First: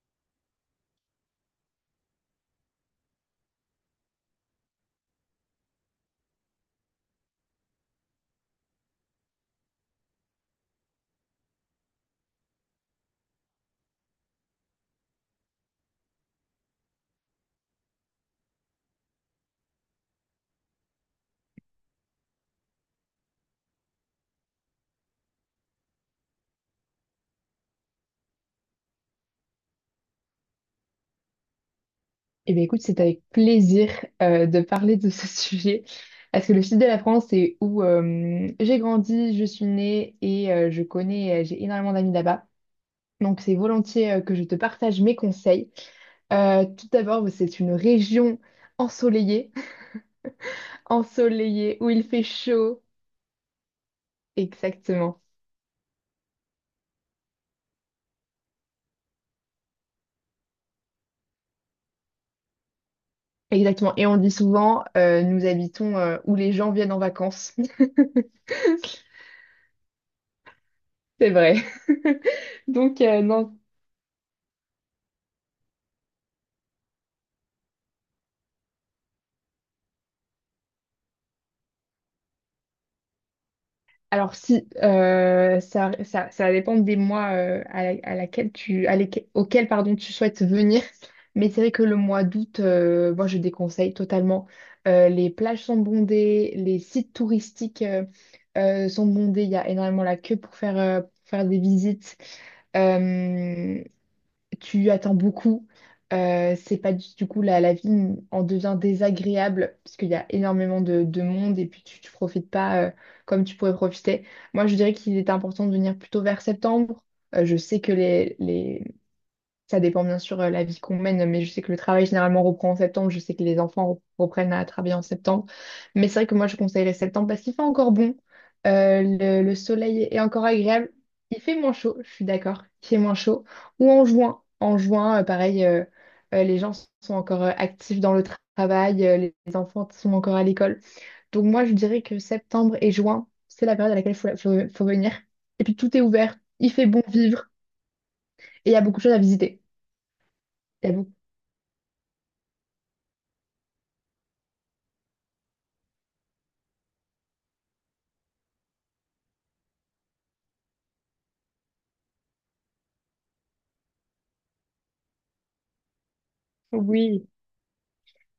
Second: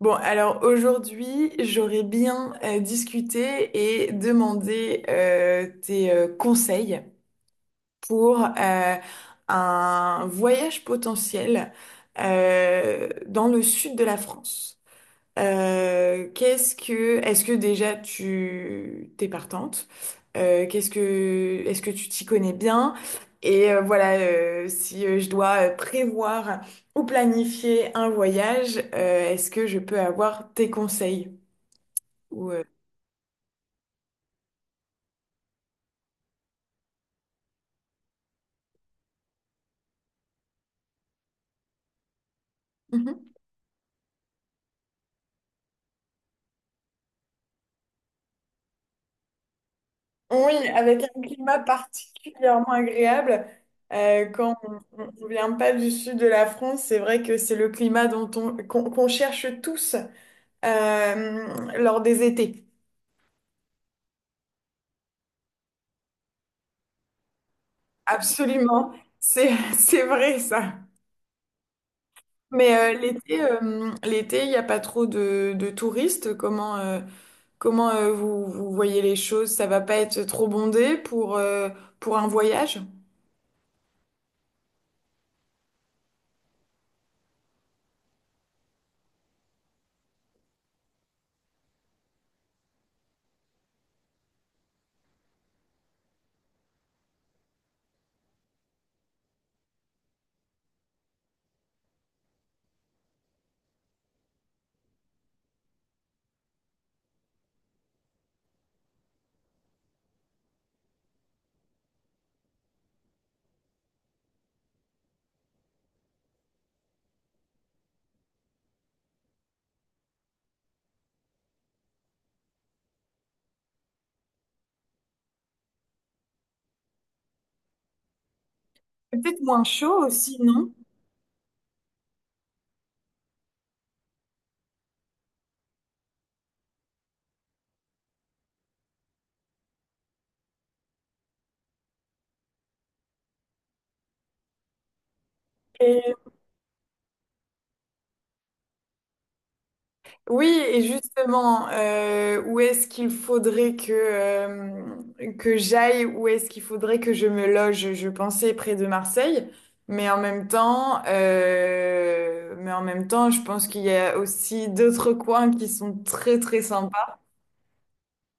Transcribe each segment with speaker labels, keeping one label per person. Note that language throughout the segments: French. Speaker 1: Bon, alors aujourd'hui, j'aurais bien discuté et demandé tes conseils pour un voyage potentiel dans le sud de la France. Est-ce que déjà tu t'es partante? Est-ce que tu t'y connais bien? Et voilà, si je dois prévoir ou planifier un voyage, est-ce que je peux avoir tes conseils? Ou,
Speaker 2: Eh
Speaker 1: euh,
Speaker 2: bien, écoute, c'est avec plaisir de parler de ce sujet. Parce que le sud de la France, c'est où j'ai grandi, je suis née et je connais, j'ai énormément d'amis là-bas.
Speaker 1: Mhm.
Speaker 2: Donc, c'est volontiers que je te partage mes conseils. Tout d'abord, bah, c'est une région ensoleillée,
Speaker 1: Oui, avec un climat
Speaker 2: ensoleillée, où il fait
Speaker 1: particulièrement
Speaker 2: chaud.
Speaker 1: agréable. Quand on
Speaker 2: Exactement.
Speaker 1: ne vient pas du sud de la France, c'est vrai que c'est le climat dont on, qu'on qu'on cherche tous euh, lors des étés.
Speaker 2: Exactement. Et on dit souvent, nous habitons où les gens viennent en vacances.
Speaker 1: Absolument, c'est c'est vrai ça.
Speaker 2: C'est vrai.
Speaker 1: Mais
Speaker 2: Donc,
Speaker 1: l'été,
Speaker 2: non.
Speaker 1: euh, l'été, il n'y a pas trop de touristes. Comment vous, vous voyez les choses? Ça va pas être trop bondé pour un voyage?
Speaker 2: Alors si ça, ça va dépendre des mois à laquelle tu, auquel pardon, tu souhaites venir. Mais c'est vrai que le mois d'août, moi je déconseille totalement. Les plages sont bondées, les sites touristiques sont bondés. Il y a énormément la queue pour faire des visites. Euh, Tu attends beaucoup. C'est pas du coup la vie en devient désagréable parce qu'il y a énormément de monde et puis tu profites pas comme tu pourrais profiter. Moi, je dirais qu'il est important de venir plutôt vers septembre. Je sais que les, ça dépend bien sûr la vie qu'on mène, mais je sais que le travail généralement reprend en septembre. Je sais que les enfants reprennent à travailler en septembre. Mais c'est vrai que moi, je conseillerais septembre parce qu'il fait encore bon.
Speaker 1: Peut-être
Speaker 2: Le
Speaker 1: moins chaud
Speaker 2: soleil est
Speaker 1: aussi,
Speaker 2: encore
Speaker 1: non?
Speaker 2: agréable. Il fait moins chaud, je suis d'accord. Il fait moins chaud. Ou en juin. En juin, pareil, les gens sont encore actifs dans le travail, les enfants sont encore à l'école. Donc moi, je dirais que septembre et juin, c'est la période à laquelle il faut venir. Et puis tout est ouvert, il fait bon vivre et il y a beaucoup de choses à visiter.
Speaker 1: Oui, et justement, où est-ce qu'il faudrait que j'aille, où est-ce qu'il faudrait que je me loge? Je pensais près de Marseille, mais en même temps, mais en même temps, je pense qu'il y a aussi d'autres coins qui sont très très sympas.
Speaker 2: Oui,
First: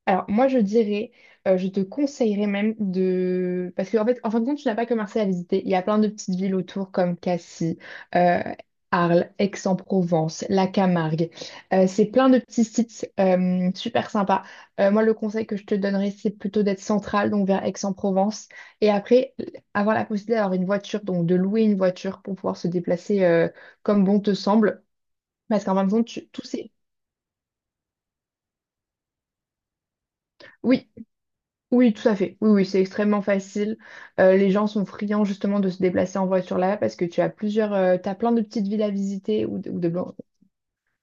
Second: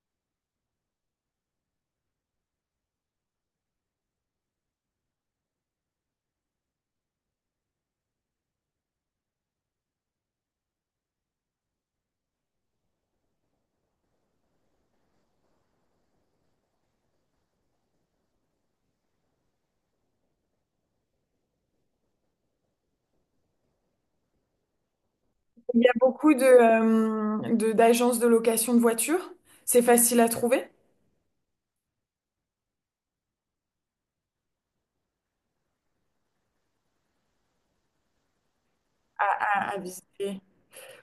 Speaker 2: alors moi je dirais, je te conseillerais même de... Parce qu'en fait, en fin de compte, tu n'as pas que Marseille à visiter. Il y a plein de petites villes autour comme Cassis, euh, Arles, Aix-en-Provence, la Camargue. C'est plein de petits sites super sympas. Moi, le conseil que je te donnerais, c'est plutôt d'être central, donc vers Aix-en-Provence. Et après, avoir la possibilité d'avoir une voiture, donc de louer une voiture pour pouvoir se déplacer comme bon te semble. Parce qu'en
Speaker 1: Il
Speaker 2: fin
Speaker 1: y a
Speaker 2: de compte,
Speaker 1: beaucoup
Speaker 2: tous ces...
Speaker 1: d'agences de location de voitures. C'est facile à trouver,
Speaker 2: Oui, oui, tout à fait. Oui, oui, c'est extrêmement facile. Les gens sont friands justement de se déplacer en voiture là parce que tu as plein de petites villes à visiter.
Speaker 1: à à visiter.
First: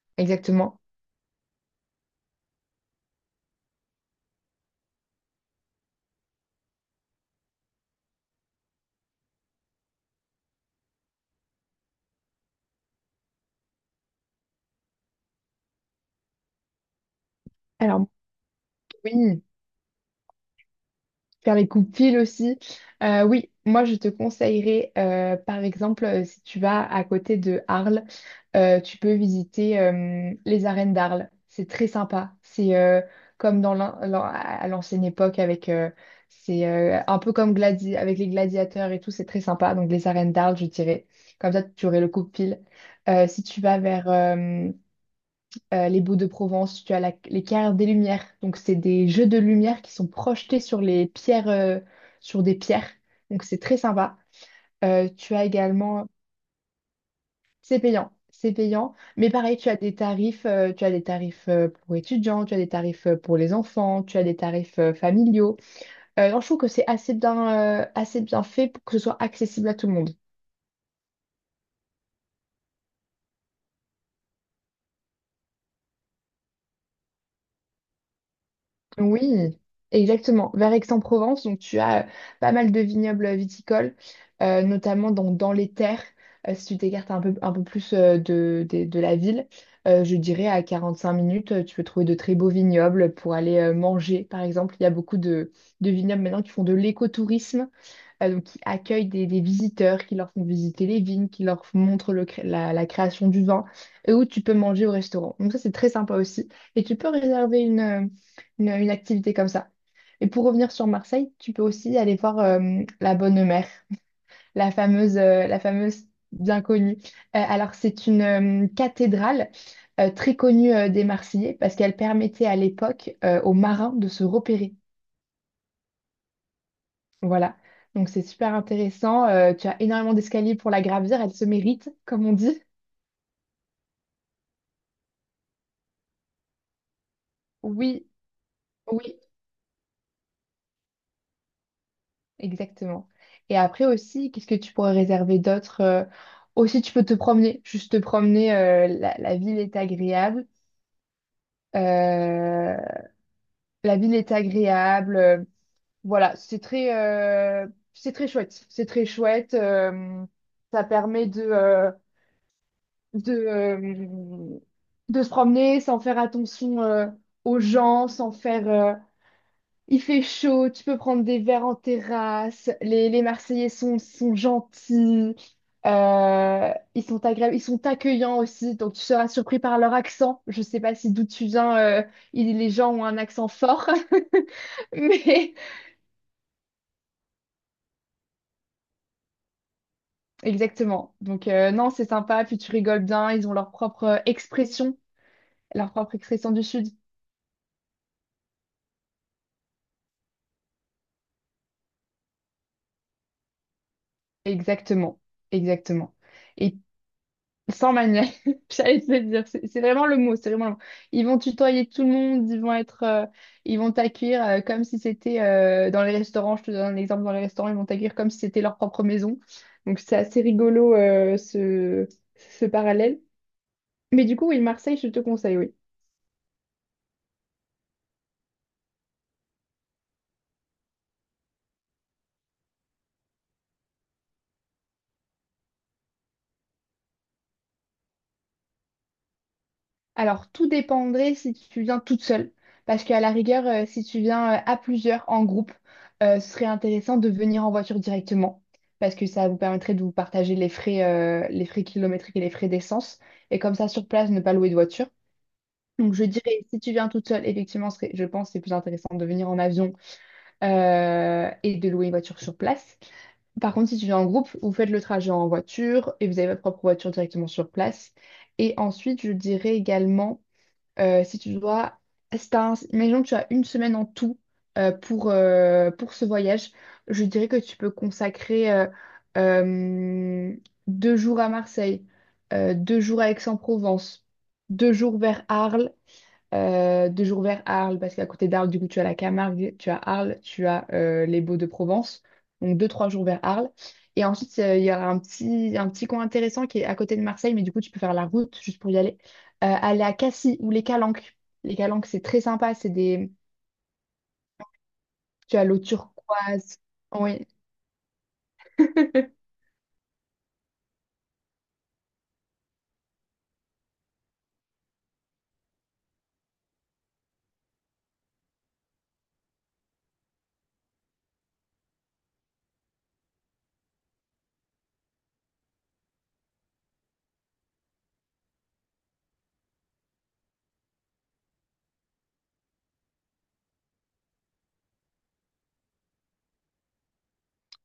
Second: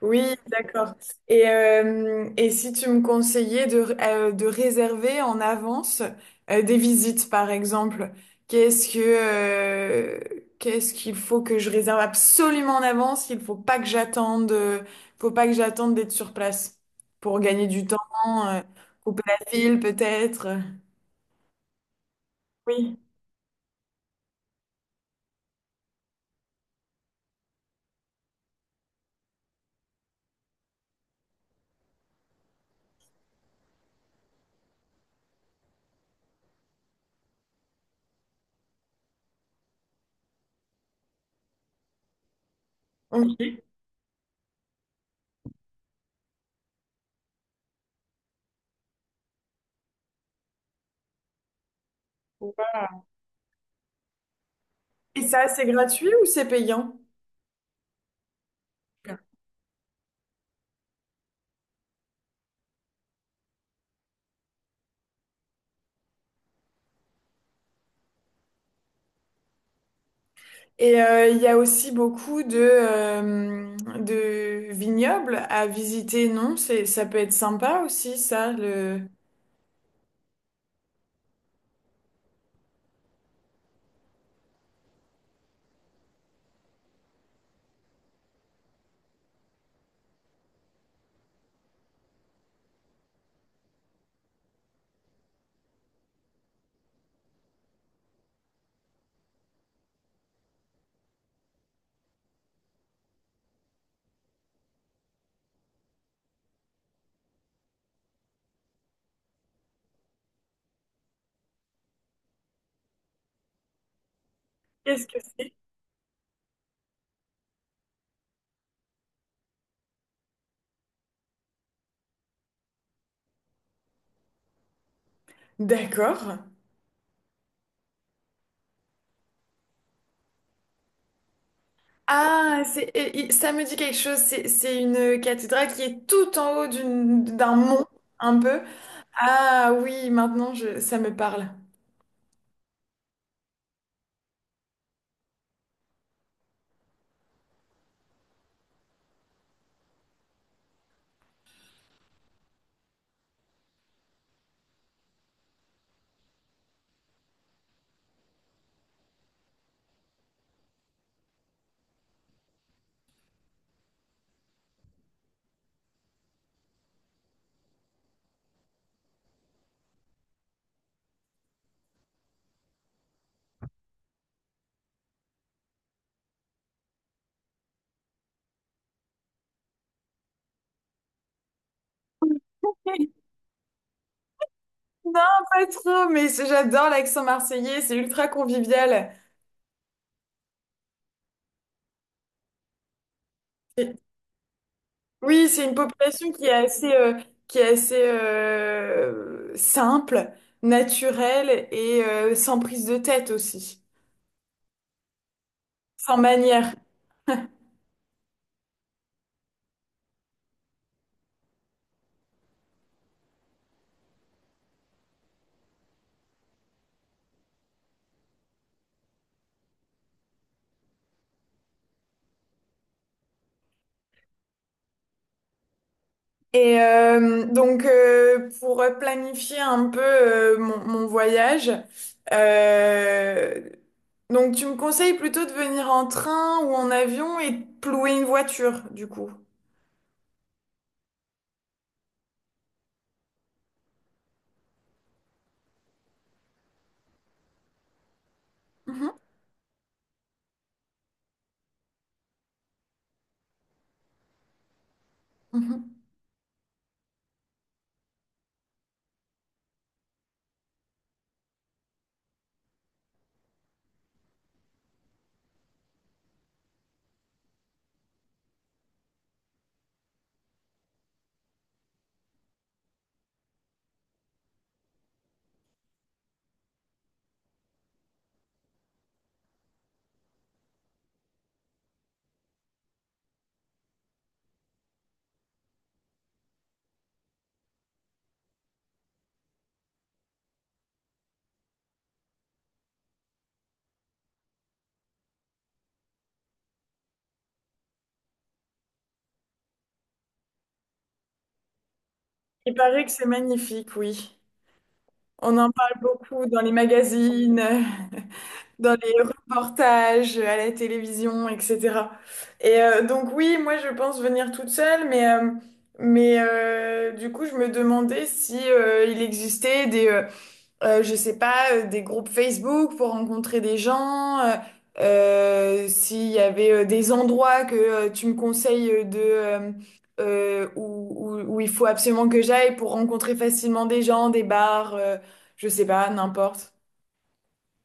Speaker 1: Oui,
Speaker 2: Exactement.
Speaker 1: d'accord. Et si tu me conseillais de réserver en avance des visites, par exemple, qu'est-ce que, euh, qu'est-ce qu'il faut que je réserve absolument en avance? Il faut pas que j'attende d'être sur place pour gagner du temps,
Speaker 2: Alors,
Speaker 1: euh, couper
Speaker 2: oui.
Speaker 1: la file peut-être.
Speaker 2: Faire les coups pile aussi.
Speaker 1: Oui.
Speaker 2: Oui, moi je te conseillerais, par exemple, si tu vas à côté de Arles, tu peux visiter les arènes d'Arles. C'est très sympa. C'est comme dans à l'ancienne époque c'est un peu comme gladi avec les gladiateurs et tout. C'est très sympa. Donc les arènes d'Arles, je dirais. Comme ça, tu aurais le coup pile. Si
Speaker 1: Ok.
Speaker 2: tu vas vers les baux de Provence, tu as les carrières des lumières. Donc, c'est des jeux de lumière qui sont projetés sur des pierres. Donc, c'est très sympa.
Speaker 1: Et
Speaker 2: Tu as
Speaker 1: ça, c'est
Speaker 2: également,
Speaker 1: gratuit ou c'est payant?
Speaker 2: c'est payant, c'est payant. Mais pareil, tu as des tarifs pour étudiants, tu as des tarifs pour les enfants, tu as des tarifs familiaux. Non, je trouve que c'est assez bien fait pour que ce soit accessible à tout le monde.
Speaker 1: Et il y a aussi beaucoup de vignobles à visiter, non? Ça peut être sympa aussi, ça.
Speaker 2: Oui, exactement. Vers Aix-en-Provence, donc tu as pas mal de vignobles viticoles, notamment donc dans les terres. Si tu t'écartes un peu plus de la ville, je dirais à 45 minutes, tu peux trouver de très beaux vignobles pour aller manger, par exemple. Il y a beaucoup de vignobles maintenant qui font de l'écotourisme donc qui accueillent des visiteurs, qui leur font visiter les vignes, qui leur montrent la création du vin, et où tu peux manger au restaurant. Donc ça, c'est très sympa aussi. Et tu peux réserver une activité comme ça. Et pour revenir sur Marseille, tu peux aussi aller voir la Bonne Mère,
Speaker 1: Qu'est-ce que c'est?
Speaker 2: la fameuse bien connue. Alors c'est une cathédrale très connue des Marseillais parce qu'elle permettait à l'époque aux marins de se repérer.
Speaker 1: D'accord.
Speaker 2: Voilà. Donc c'est super intéressant. Tu as énormément d'escaliers pour la gravir. Elle se mérite, comme on dit.
Speaker 1: Ah, ça me dit quelque chose. C'est une cathédrale qui est tout en haut d'un mont,
Speaker 2: Oui,
Speaker 1: un peu.
Speaker 2: oui,
Speaker 1: Ah oui, maintenant, ça me parle.
Speaker 2: exactement. Et après aussi, qu'est-ce que tu pourrais réserver d'autre? Aussi, tu peux te promener. Juste te promener. La ville est agréable. Euh, la ville est agréable. Voilà, c'est très chouette. C'est très chouette. Ça permet de, euh, de se promener sans faire attention aux gens, sans faire... il fait chaud, tu peux prendre des verres en terrasse, les Marseillais sont gentils, ils sont agréables, ils sont accueillants aussi, donc tu seras surpris par leur accent. Je sais pas si d'où tu viens, les gens ont un accent fort,
Speaker 1: Non,
Speaker 2: mais
Speaker 1: pas trop, mais j'adore l'accent marseillais, c'est ultra convivial.
Speaker 2: exactement. Donc non, c'est sympa, puis tu rigoles bien, ils ont
Speaker 1: Oui, c'est une
Speaker 2: leur propre
Speaker 1: population qui
Speaker 2: expression
Speaker 1: est
Speaker 2: du Sud.
Speaker 1: assez, euh, qui est assez euh, simple, naturelle et sans prise de tête aussi,
Speaker 2: Exactement, exactement.
Speaker 1: sans manière.
Speaker 2: Et sans manuel, j'allais te le dire, c'est vraiment le mot, c'est vraiment le mot. Ils vont tutoyer tout le monde, ils vont t'accueillir comme si c'était dans les restaurants. Je te donne un exemple dans les restaurants, ils vont t'accueillir comme si c'était leur propre maison. Donc c'est assez rigolo ce parallèle. Mais du coup, oui, Marseille, je te conseille, oui.
Speaker 1: Et donc, pour planifier un peu mon voyage, euh, donc tu me conseilles plutôt de venir en train ou en avion et de louer une voiture, du coup.
Speaker 2: Alors, tout dépendrait si tu viens toute seule, parce qu'à la rigueur, si tu viens à plusieurs en groupe, ce serait intéressant de venir en voiture directement,
Speaker 1: Mhm,
Speaker 2: parce que ça vous permettrait de vous partager les frais kilométriques et les frais d'essence, et comme ça, sur place, ne pas louer de voiture.
Speaker 1: mhm.
Speaker 2: Donc, je dirais, si tu viens toute seule, effectivement, je pense que c'est plus intéressant de venir en avion et de louer une voiture sur place. Par contre, si tu viens en groupe, vous faites le trajet en voiture et vous avez votre propre voiture directement sur place. Et ensuite, je dirais également... si tu dois, si t'as un- Imaginons que tu as une semaine en tout pour ce voyage, je dirais que tu peux consacrer euh, deux jours à Marseille, deux jours à Aix-en-Provence, deux jours vers Arles deux jours vers Arles, parce qu'à côté d'Arles, du coup, tu as la Camargue, tu as Arles, tu as les Baux de Provence. Donc, deux, trois jours vers Arles. Et ensuite, il y aura un petit coin intéressant qui est à côté de Marseille, mais du coup, tu peux faire la route juste pour y aller. Aller à Cassis ou les Calanques. Les Calanques, c'est très sympa.
Speaker 1: Il
Speaker 2: C'est
Speaker 1: paraît que c'est
Speaker 2: des...
Speaker 1: magnifique, oui.
Speaker 2: Tu
Speaker 1: On
Speaker 2: as
Speaker 1: en
Speaker 2: l'eau
Speaker 1: parle beaucoup dans les
Speaker 2: turquoise. Oui.
Speaker 1: magazines. Dans les reportages, à la télévision, etc. Et donc oui, moi je pense venir toute seule, mais du coup je me demandais si il existait je sais pas, des groupes Facebook pour rencontrer des gens, s'il y avait des endroits que tu me conseilles de... où il faut absolument que j'aille pour rencontrer facilement des gens, des bars, je sais pas, n'importe.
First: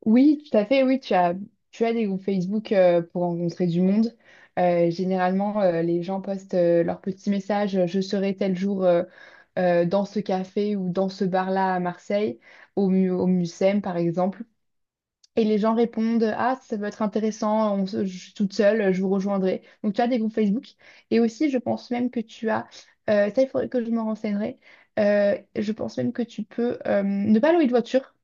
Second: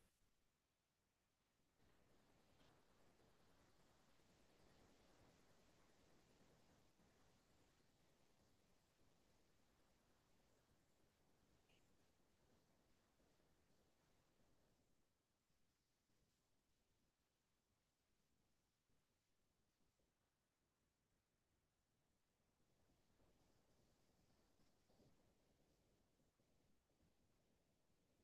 Speaker 2: Oui, tout à fait. Oui, tu as des groupes Facebook pour rencontrer du monde. Généralement, les gens postent leurs petits messages, je serai tel jour dans ce café ou dans ce bar-là à Marseille, au Mucem par exemple. Et les gens répondent, ah, ça peut être intéressant, je suis toute seule, je vous rejoindrai. Donc tu as des groupes Facebook. Et aussi, je pense même que tu as, ça il faudrait que je me renseignerai. Je pense même que tu peux, ne pas louer de voiture.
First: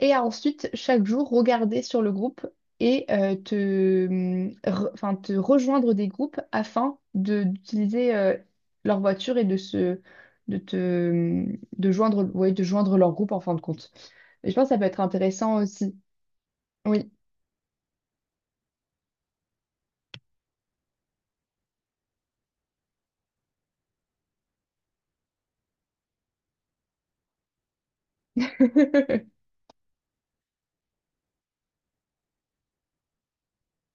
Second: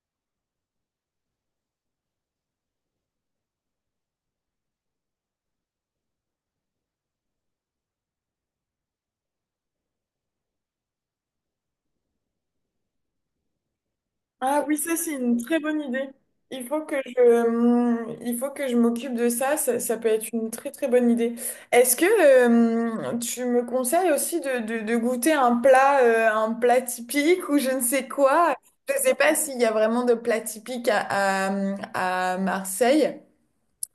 Speaker 2: Et à ensuite, chaque jour, regarder sur le groupe et enfin, te rejoindre des groupes afin de d'utiliser leur voiture et de se de te de joindre ouais, de joindre leur groupe en fin de compte. Et je
Speaker 1: Ah
Speaker 2: pense que
Speaker 1: oui,
Speaker 2: ça peut
Speaker 1: ça
Speaker 2: être
Speaker 1: c'est une très
Speaker 2: intéressant
Speaker 1: bonne
Speaker 2: aussi.
Speaker 1: idée. Il faut que
Speaker 2: Oui.
Speaker 1: je, il faut que je m'occupe de ça. Ça peut être une très très bonne idée. Est-ce que tu me conseilles aussi de goûter un plat typique ou je ne sais quoi? Je ne sais pas s'il y a vraiment de plat typique à Marseille.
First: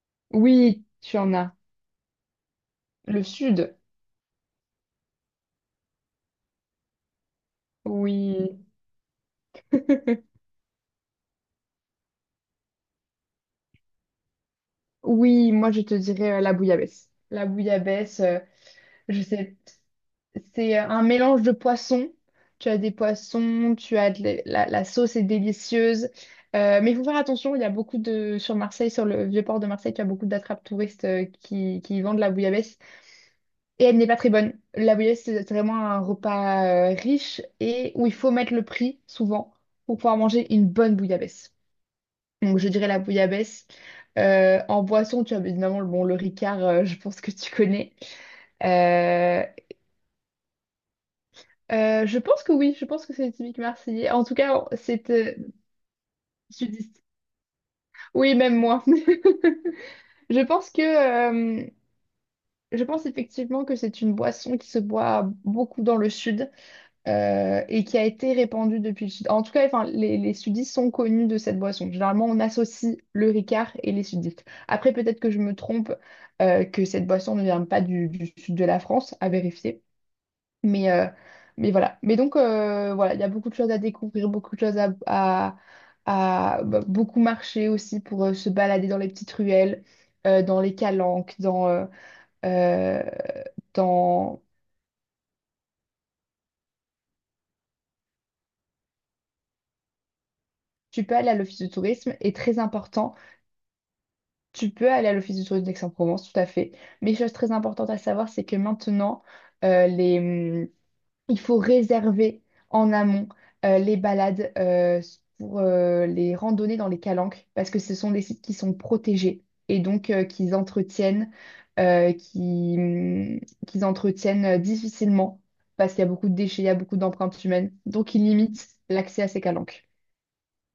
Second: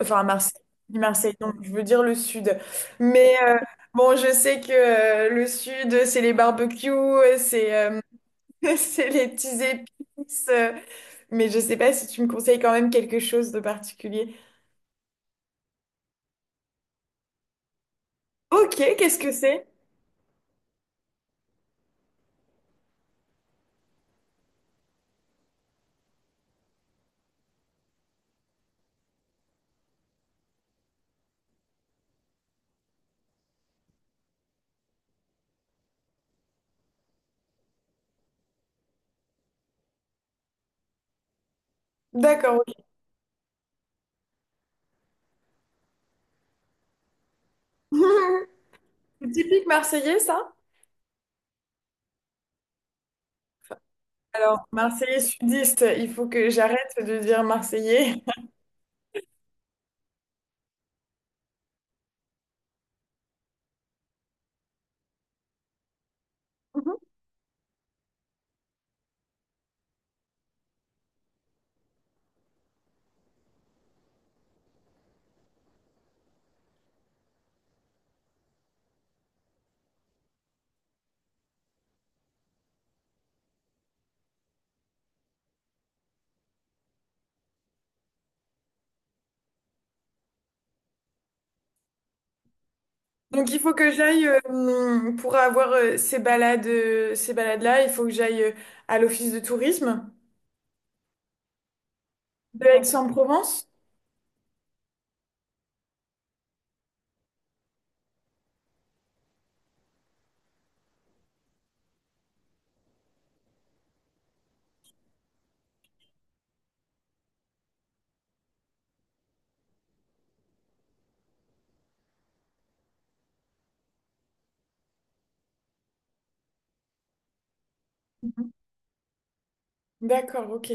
Speaker 1: Enfin, à Marseille.
Speaker 2: Oui,
Speaker 1: Je dis
Speaker 2: tu en
Speaker 1: Marseille,
Speaker 2: as.
Speaker 1: donc je veux dire le sud.
Speaker 2: Le
Speaker 1: Mais
Speaker 2: sud.
Speaker 1: bon, je sais que le sud, c'est les barbecues, c'est
Speaker 2: Oui.
Speaker 1: c'est les petits épices. Mais je sais pas si tu me conseilles quand même quelque chose de particulier.
Speaker 2: Oui, moi je te dirais la bouillabaisse. La bouillabaisse,
Speaker 1: Ok, qu'est-ce
Speaker 2: je
Speaker 1: que
Speaker 2: sais.
Speaker 1: c'est?
Speaker 2: C'est un mélange de poissons. Tu as des poissons, tu as la sauce est délicieuse. Mais il faut faire attention, il y a beaucoup de... Sur Marseille, sur le vieux port de Marseille, tu as beaucoup d'attrapes touristes qui vendent la bouillabaisse. Et elle n'est pas très bonne. La bouillabaisse, c'est vraiment un repas riche et où il faut mettre le prix, souvent, pour pouvoir manger une bonne bouillabaisse.
Speaker 1: D'accord,
Speaker 2: Donc je
Speaker 1: ok.
Speaker 2: dirais la bouillabaisse. En boisson, tu as évidemment bon, le Ricard, je pense que tu connais.
Speaker 1: C'est
Speaker 2: Euh,
Speaker 1: typique marseillais, ça?
Speaker 2: Je pense que oui, je pense que c'est typique marseillais. En tout cas,
Speaker 1: Alors,
Speaker 2: c'est
Speaker 1: marseillais sudiste, il faut que j'arrête
Speaker 2: sudiste.
Speaker 1: de dire marseillais.
Speaker 2: Oui, même moi. Je pense que, euh, je pense effectivement que c'est une boisson qui se boit beaucoup dans le sud et qui a été répandue depuis le sud. En tout cas, enfin, les sudistes sont connus de cette boisson. Généralement, on associe le Ricard et les sudistes. Après, peut-être que je me trompe, que cette boisson ne vient pas du sud de la France, à vérifier. Mais, euh, mais voilà. Mais donc, voilà, il y a beaucoup de choses à découvrir, beaucoup de choses bah, beaucoup marcher aussi pour se balader dans les petites ruelles, dans les calanques, euh,
Speaker 1: Donc, il faut que j'aille, euh,
Speaker 2: dans...
Speaker 1: hum, pour avoir ces balades-là, il faut que j'aille à l'office de tourisme
Speaker 2: Tu peux aller à l'office de tourisme et très
Speaker 1: de
Speaker 2: important,
Speaker 1: Aix-en-Provence.
Speaker 2: tu peux aller à l'office de tourisme d'Aix-en-Provence, tout à fait. Mais chose très importante à savoir, c'est que maintenant, les il faut réserver en amont les balades pour les randonnées dans les calanques parce que ce sont des sites qui sont protégés et donc euh, qui, hum, qu'ils entretiennent difficilement parce qu'il y a beaucoup de déchets, il y a beaucoup d'empreintes humaines. Donc, ils limitent l'accès à ces calanques.
Speaker 1: D'accord, ok.